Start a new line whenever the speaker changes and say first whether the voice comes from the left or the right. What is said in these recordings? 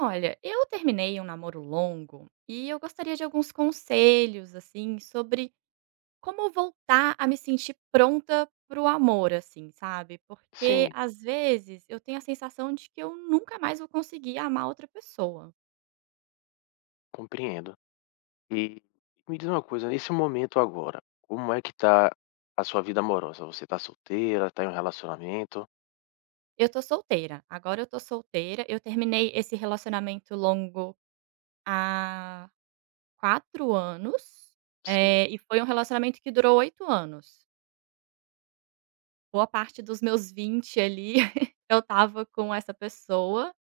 right: Olha, eu terminei um namoro longo e eu gostaria de alguns conselhos, assim, sobre como voltar a me sentir pronta para o amor, assim, sabe? Porque
left: Sim,
right: às vezes eu tenho a sensação de que eu nunca mais vou conseguir amar outra pessoa.
left: compreendo. E me diz uma coisa, nesse momento agora, como é que tá a sua vida amorosa? Você tá solteira, tá em um relacionamento?
right: Eu tô solteira, agora eu tô solteira. Eu terminei esse relacionamento longo há 4 anos,
left: Sim,
right: e foi um relacionamento que durou 8 anos. Boa parte dos meus 20 ali eu tava com essa pessoa.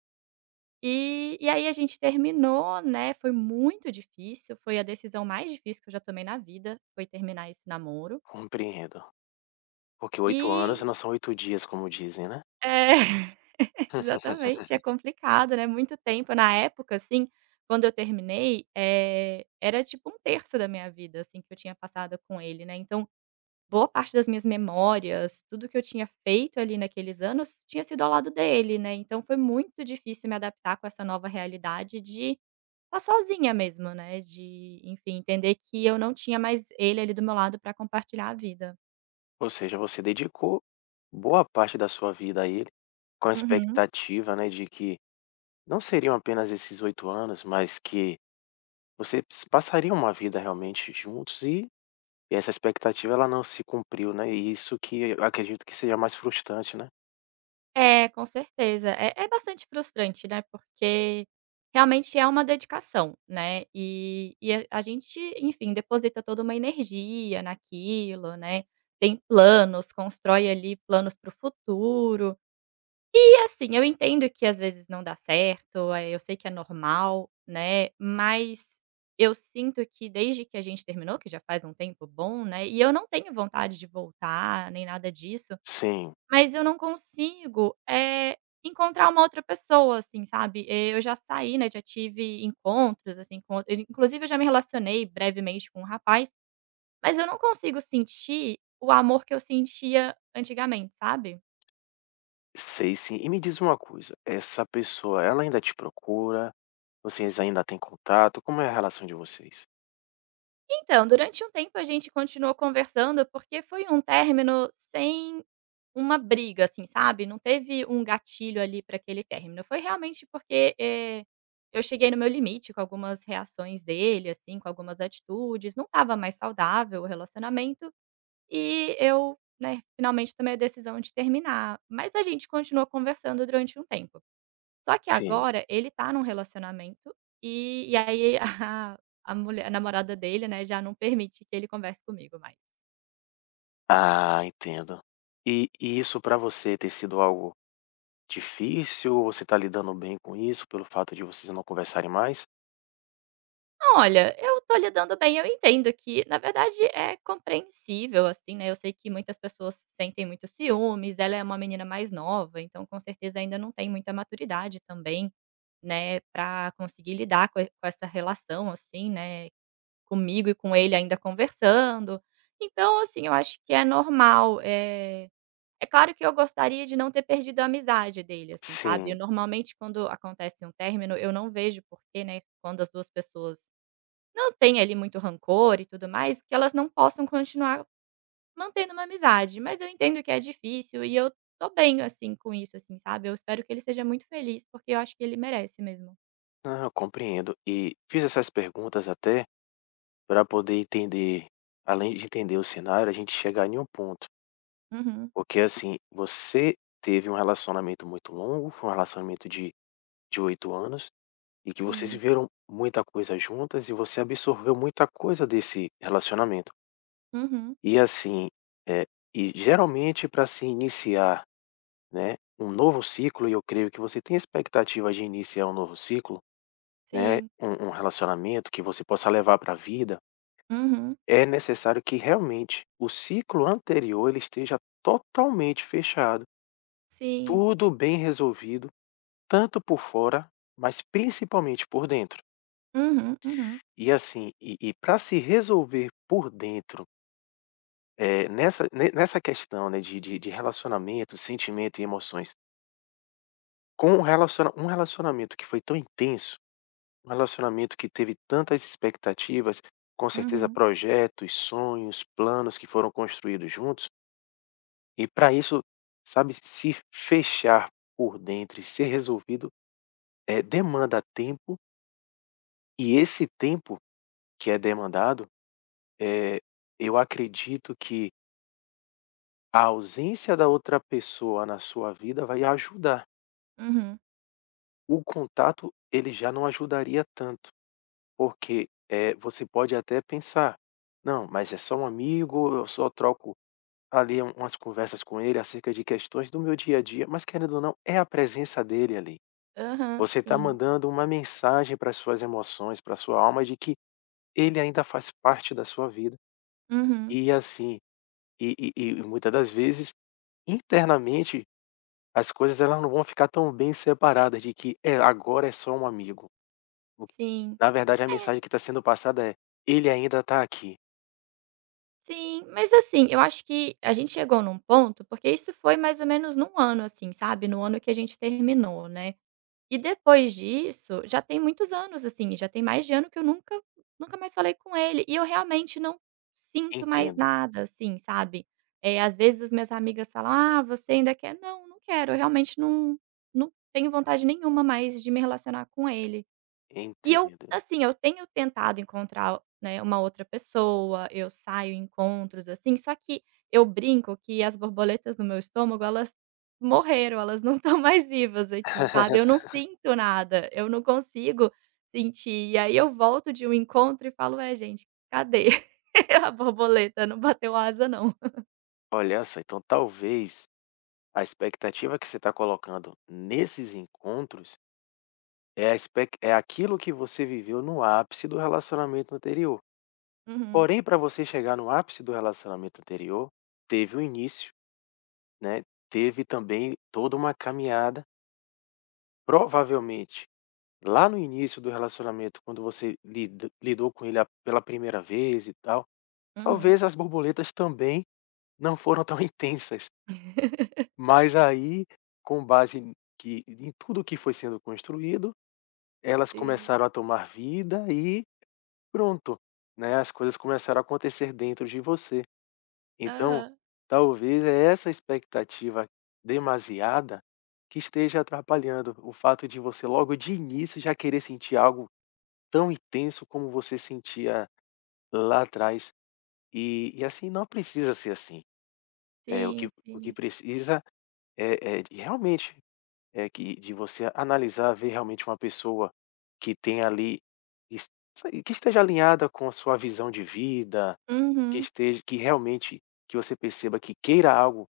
right: E aí a gente terminou, né, foi muito difícil, foi a decisão mais difícil que eu já tomei na vida, foi terminar esse namoro.
left: compreendo. Porque 8 anos
right: E
left: não são 8 dias, como dizem, né?
right: é, exatamente, é complicado, né, muito tempo. Na época, assim, quando eu terminei, era tipo um terço da minha vida, assim, que eu tinha passado com ele, né, então boa parte das minhas memórias, tudo que eu tinha feito ali naqueles anos, tinha sido ao lado dele, né, então foi muito difícil me adaptar com essa nova realidade de tá sozinha mesmo, né, de, enfim, entender que eu não tinha mais ele ali do meu lado pra compartilhar a vida.
left: Ou seja, você dedicou boa parte da sua vida a ele, com a
right: Uhum.
left: expectativa, né, de que não seriam apenas esses 8 anos, mas que vocês passariam uma vida realmente juntos e essa expectativa ela não se cumpriu, né, e isso que eu acredito que seja mais frustrante, né.
right: É, com certeza. É bastante frustrante, né, porque realmente é uma dedicação, né, e a gente, enfim, deposita toda uma energia naquilo, né, tem planos, constrói ali planos para o futuro. E assim, eu entendo que às vezes não dá certo, eu sei que é normal, né, mas eu sinto que desde que a gente terminou, que já faz um tempo bom, né, e eu não tenho vontade de voltar nem nada disso,
left: Sim,
right: mas eu não consigo, encontrar uma outra pessoa, assim, sabe. Eu já saí, né, já tive encontros, assim, com outras inclusive eu já me relacionei brevemente com um rapaz, mas eu não consigo sentir o amor que eu sentia antigamente, sabe?
left: sei sim. E me diz uma coisa, essa pessoa ela ainda te procura? Vocês ainda têm contato? Como é a relação de vocês?
right: Então, durante um tempo a gente continuou conversando, porque foi um término sem uma briga, assim, sabe, não teve um gatilho ali para aquele término, foi realmente porque, eu cheguei no meu limite com algumas reações dele, assim, com algumas atitudes, não estava mais saudável o relacionamento, e eu, né, finalmente tomei a decisão de terminar, mas a gente continuou conversando durante um tempo. Só que
left: Sim.
right: agora ele tá num relacionamento, e aí a mulher a namorada dele, né, já não permite que ele converse comigo mais.
left: Ah, entendo. E isso para você ter sido algo difícil ou você tá lidando bem com isso pelo fato de vocês não conversarem mais?
right: Olha, eu tô lidando bem, eu entendo que na verdade é compreensível, assim, né, eu sei que muitas pessoas sentem muito ciúmes, ela é uma menina mais nova, então com certeza ainda não tem muita maturidade também, né, pra conseguir lidar com e com essa relação, assim, né, comigo e com ele ainda conversando. Então, assim, eu acho que é normal, é claro que eu gostaria de não ter perdido a amizade dele, assim, sabe. Eu
left: Sim.
right: normalmente quando acontece um término, eu não vejo porquê, né, quando as 2 pessoas não têm ali muito rancor e tudo mais, que elas não possam continuar mantendo uma amizade. Mas eu entendo que é difícil e eu estou bem, assim, com isso, assim, sabe. Eu espero que ele seja muito feliz, porque eu acho que ele merece mesmo.
left: Não, eu compreendo. E fiz essas perguntas até para poder entender, além de entender o cenário, a gente chegar em um ponto.
right: Uhum.
left: Porque, assim, você teve um relacionamento muito longo, foi um relacionamento de 8 anos, e que vocês
right: Sim.
left: viveram muita coisa juntas e você absorveu muita coisa desse relacionamento.
right: Uhum.
left: E assim, eh, e geralmente para se iniciar, né, um novo ciclo, e eu creio que você tem expectativa de iniciar um novo ciclo, né,
right: Sim.
left: um relacionamento que você possa levar para a vida,
right: Uhum.
left: é necessário que realmente o ciclo anterior ele esteja totalmente fechado,
right: Sim.
left: tudo bem resolvido, tanto por fora, mas principalmente por dentro.
right: Uhum, uhum.
left: E assim, e, para se resolver por dentro, nessa questão, né, de relacionamento, sentimento e emoções, com um, relaciona um relacionamento que foi tão intenso, um relacionamento que teve tantas expectativas, com certeza
right: Uhum.
left: projetos, sonhos, planos que foram construídos juntos, e para isso, sabe, se fechar por dentro e ser resolvido, demanda tempo, e esse tempo que é demandado. Eh, eu acredito que a ausência da outra pessoa na sua vida vai ajudar.
right: Uhum.
left: O contato, ele já não ajudaria tanto, porque, você pode até pensar: "Não, mas é só um amigo, eu só troco ali umas conversas com ele acerca de questões do meu dia a dia", mas querendo ou não, é a presença dele ali.
right: Aham.
left: Você está
right: Sim.
left: mandando uma mensagem para as suas emoções, para a sua alma, de que ele ainda faz parte da sua vida.
right: Uhum.
left: E assim, e e e muita das vezes, internamente, as coisas elas não vão ficar tão bem separadas de que: "É, agora é só um amigo". O
right: Sim.
left: Na verdade a
right: É,
left: mensagem que está sendo passada é: "Ele ainda está aqui,
right: sim, mas assim, eu acho que a gente chegou num ponto, porque isso foi mais ou menos num ano, assim, sabe, no ano que a gente terminou, né. E depois disso, já tem muitos anos, assim, já tem mais de ano que eu nunca mais falei com ele, e eu realmente não sinto mais
left: entendo,
right: nada, assim, sabe. Às vezes as minhas amigas falam: "Ah, você ainda quer?" Não, não quero, eu realmente não tenho vontade nenhuma mais de me relacionar com ele. E eu,
left: entendo".
right: assim, eu tenho tentado encontrar, né, uma outra pessoa, eu saio em encontros, assim, só que eu brinco que as borboletas no meu estômago, elas morreram, elas não estão mais vivas aqui, sabe. Eu não sinto nada, eu não consigo sentir. E aí eu volto de um encontro e falo: é gente, cadê a borboleta? Não bateu asa não".
left: Olha só, então talvez a expectativa que você está colocando nesses encontros é a expec é aquilo que você viveu no ápice do relacionamento anterior.
right: Uhum,
left: Porém, para você chegar no ápice do relacionamento anterior, teve o início, né, teve também toda uma caminhada. Provavelmente lá no início do relacionamento, quando você lida lidou com ele a pela primeira vez e tal,
right: uhum.
left: talvez as borboletas também não foram tão intensas, mas aí, com base n que em tudo que foi sendo construído, elas
right: Sim.
left: começaram a tomar vida e pronto, né, as coisas começaram a acontecer dentro de você. Então,
right: Aham.
left: talvez é essa expectativa demasiada que esteja atrapalhando, o fato de você logo de início já querer sentir algo tão intenso como você sentia lá atrás. E assim não precisa ser assim. Eh, o que
right: Sim,
left: o que
right: sim.
left: precisa é de realmente, é que de você analisar, ver realmente uma pessoa que tem ali es que esteja alinhada com a sua visão de vida, que
right: Uhum,
left: esteja, que realmente, que você perceba que queira algo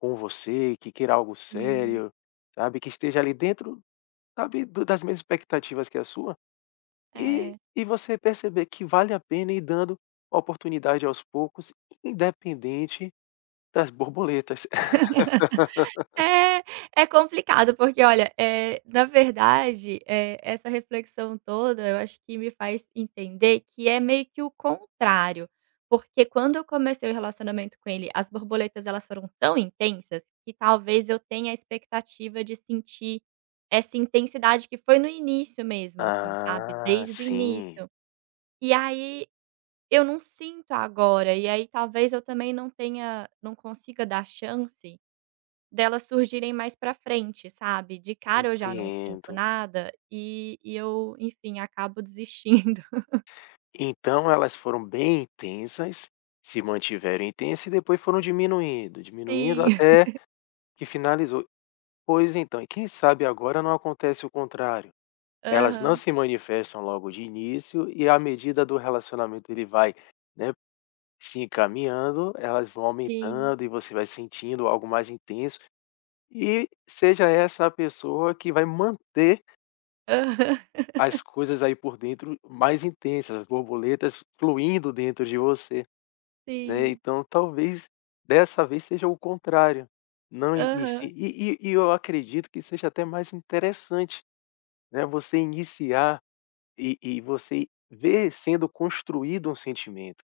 left: com você, que queira algo
right: sim.
left: sério, sabe, que esteja ali dentro, sabe, do das mesmas expectativas que a sua.
right: É.
left: E você perceber que vale a pena ir dando oportunidade aos poucos, independente das borboletas.
right: É, é complicado porque olha, na verdade, essa reflexão toda eu acho que me faz entender que é meio que o contrário, porque quando eu comecei o relacionamento com ele, as borboletas elas foram tão intensas que talvez eu tenha a expectativa de sentir essa intensidade que foi no início mesmo, assim, sabe,
left: Ah,
right: desde o
left: sim,
right: início. E aí eu não sinto agora, e aí talvez eu também não tenha não consiga dar chance delas surgirem mais pra frente, sabe. De cara eu já não sinto
left: compreendo.
right: nada e eu, enfim, acabo desistindo.
left: Então elas foram bem intensas, se mantiveram intensas e depois foram diminuindo, diminuindo
right: Sim.
left: até que finalizou. Pois então, e quem sabe agora não acontece o contrário. Elas não
right: Aham.
left: se manifestam logo de início e à medida do relacionamento ele vai, né, se encaminhando, elas vão
right: Sim.
left: aumentando e você vai sentindo algo mais intenso, e seja essa a pessoa que vai manter
right: Aham.
left: as coisas aí por dentro mais intensas, as borboletas fluindo dentro de você, né,
right: Sim.
left: então talvez dessa vez seja o contrário, não
right: Aham.
left: inicie, e eu acredito que seja até mais interessante, né, você iniciar e você ver sendo construído um sentimento.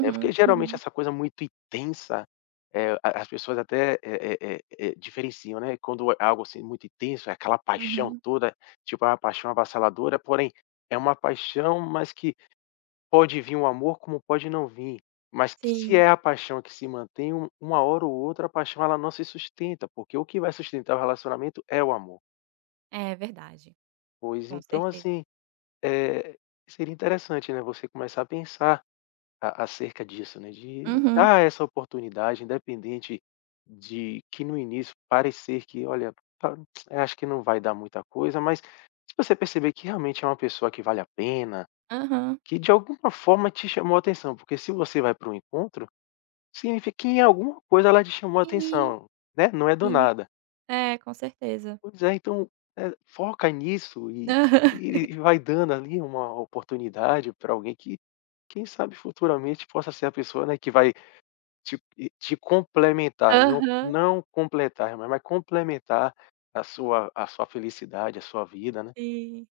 left: É, porque geralmente
right: uhum,
left: essa coisa muito intensa, a as pessoas até, diferenciam, né, quando é algo, assim, muito intenso, é aquela paixão
right: uhum.
left: toda, tipo, é uma paixão avassaladora, porém, é uma paixão, mas que pode vir um amor, como pode não vir. Mas que se
right: Sim.
left: é a paixão que se mantém, uma hora ou outra a paixão ela não se sustenta, porque o que vai sustentar o relacionamento é o amor.
right: É verdade.
left: Pois
right: Com
left: então,
right: certeza.
left: assim, eh, seria interessante, né, você começar a pensar A acerca disso, né, de
right: Uhum.
left: dar essa oportunidade independente de que no início parecer que olha, tá, eu acho que não vai dar muita coisa, mas se você perceber que realmente é uma pessoa que vale a pena,
right: Aham.
left: que de alguma forma te chamou a atenção, porque se você vai para um encontro, significa que em alguma coisa ela te chamou a
right: Sim,
left: atenção, né, não é do
right: sim.
left: nada.
right: É, com certeza.
left: Pois é, então, foca nisso e
right: Aham.
left: e e vai dando ali uma oportunidade para alguém que, quem sabe, futuramente possa ser a pessoa, né, que vai te complementar, não completar, mas complementar a sua felicidade, a sua vida, né.
right: Sim.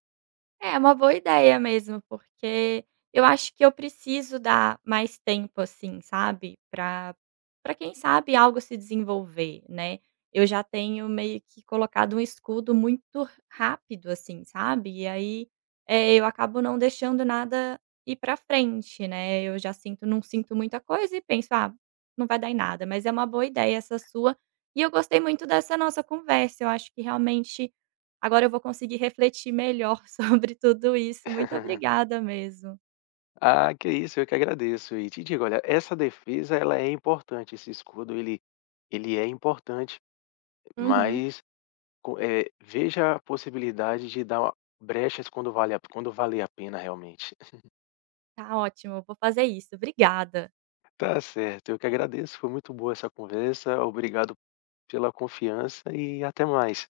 right: É uma boa ideia mesmo, porque eu acho que eu preciso dar mais tempo, assim, sabe, pra quem sabe algo se desenvolver, né. Eu já tenho meio que colocado um escudo muito rápido, assim, sabe, e aí, eu acabo não deixando nada ir pra frente, né. Eu já sinto não sinto muita coisa e penso: "Ah, não vai dar em nada", mas é uma boa ideia essa sua, e eu gostei muito dessa nossa conversa. Eu acho que realmente agora eu vou conseguir refletir melhor sobre tudo isso. Muito obrigada mesmo.
left: Ah, que isso, eu que agradeço e te digo, olha, essa defesa ela é importante, esse escudo ele ele é importante,
right: Uhum.
left: mas co veja a possibilidade de dar brechas quando vale a pena realmente.
right: Tá ótimo, vou fazer isso. Obrigada.
left: Tá certo, eu que agradeço, foi muito boa essa conversa, obrigado pela confiança e até mais.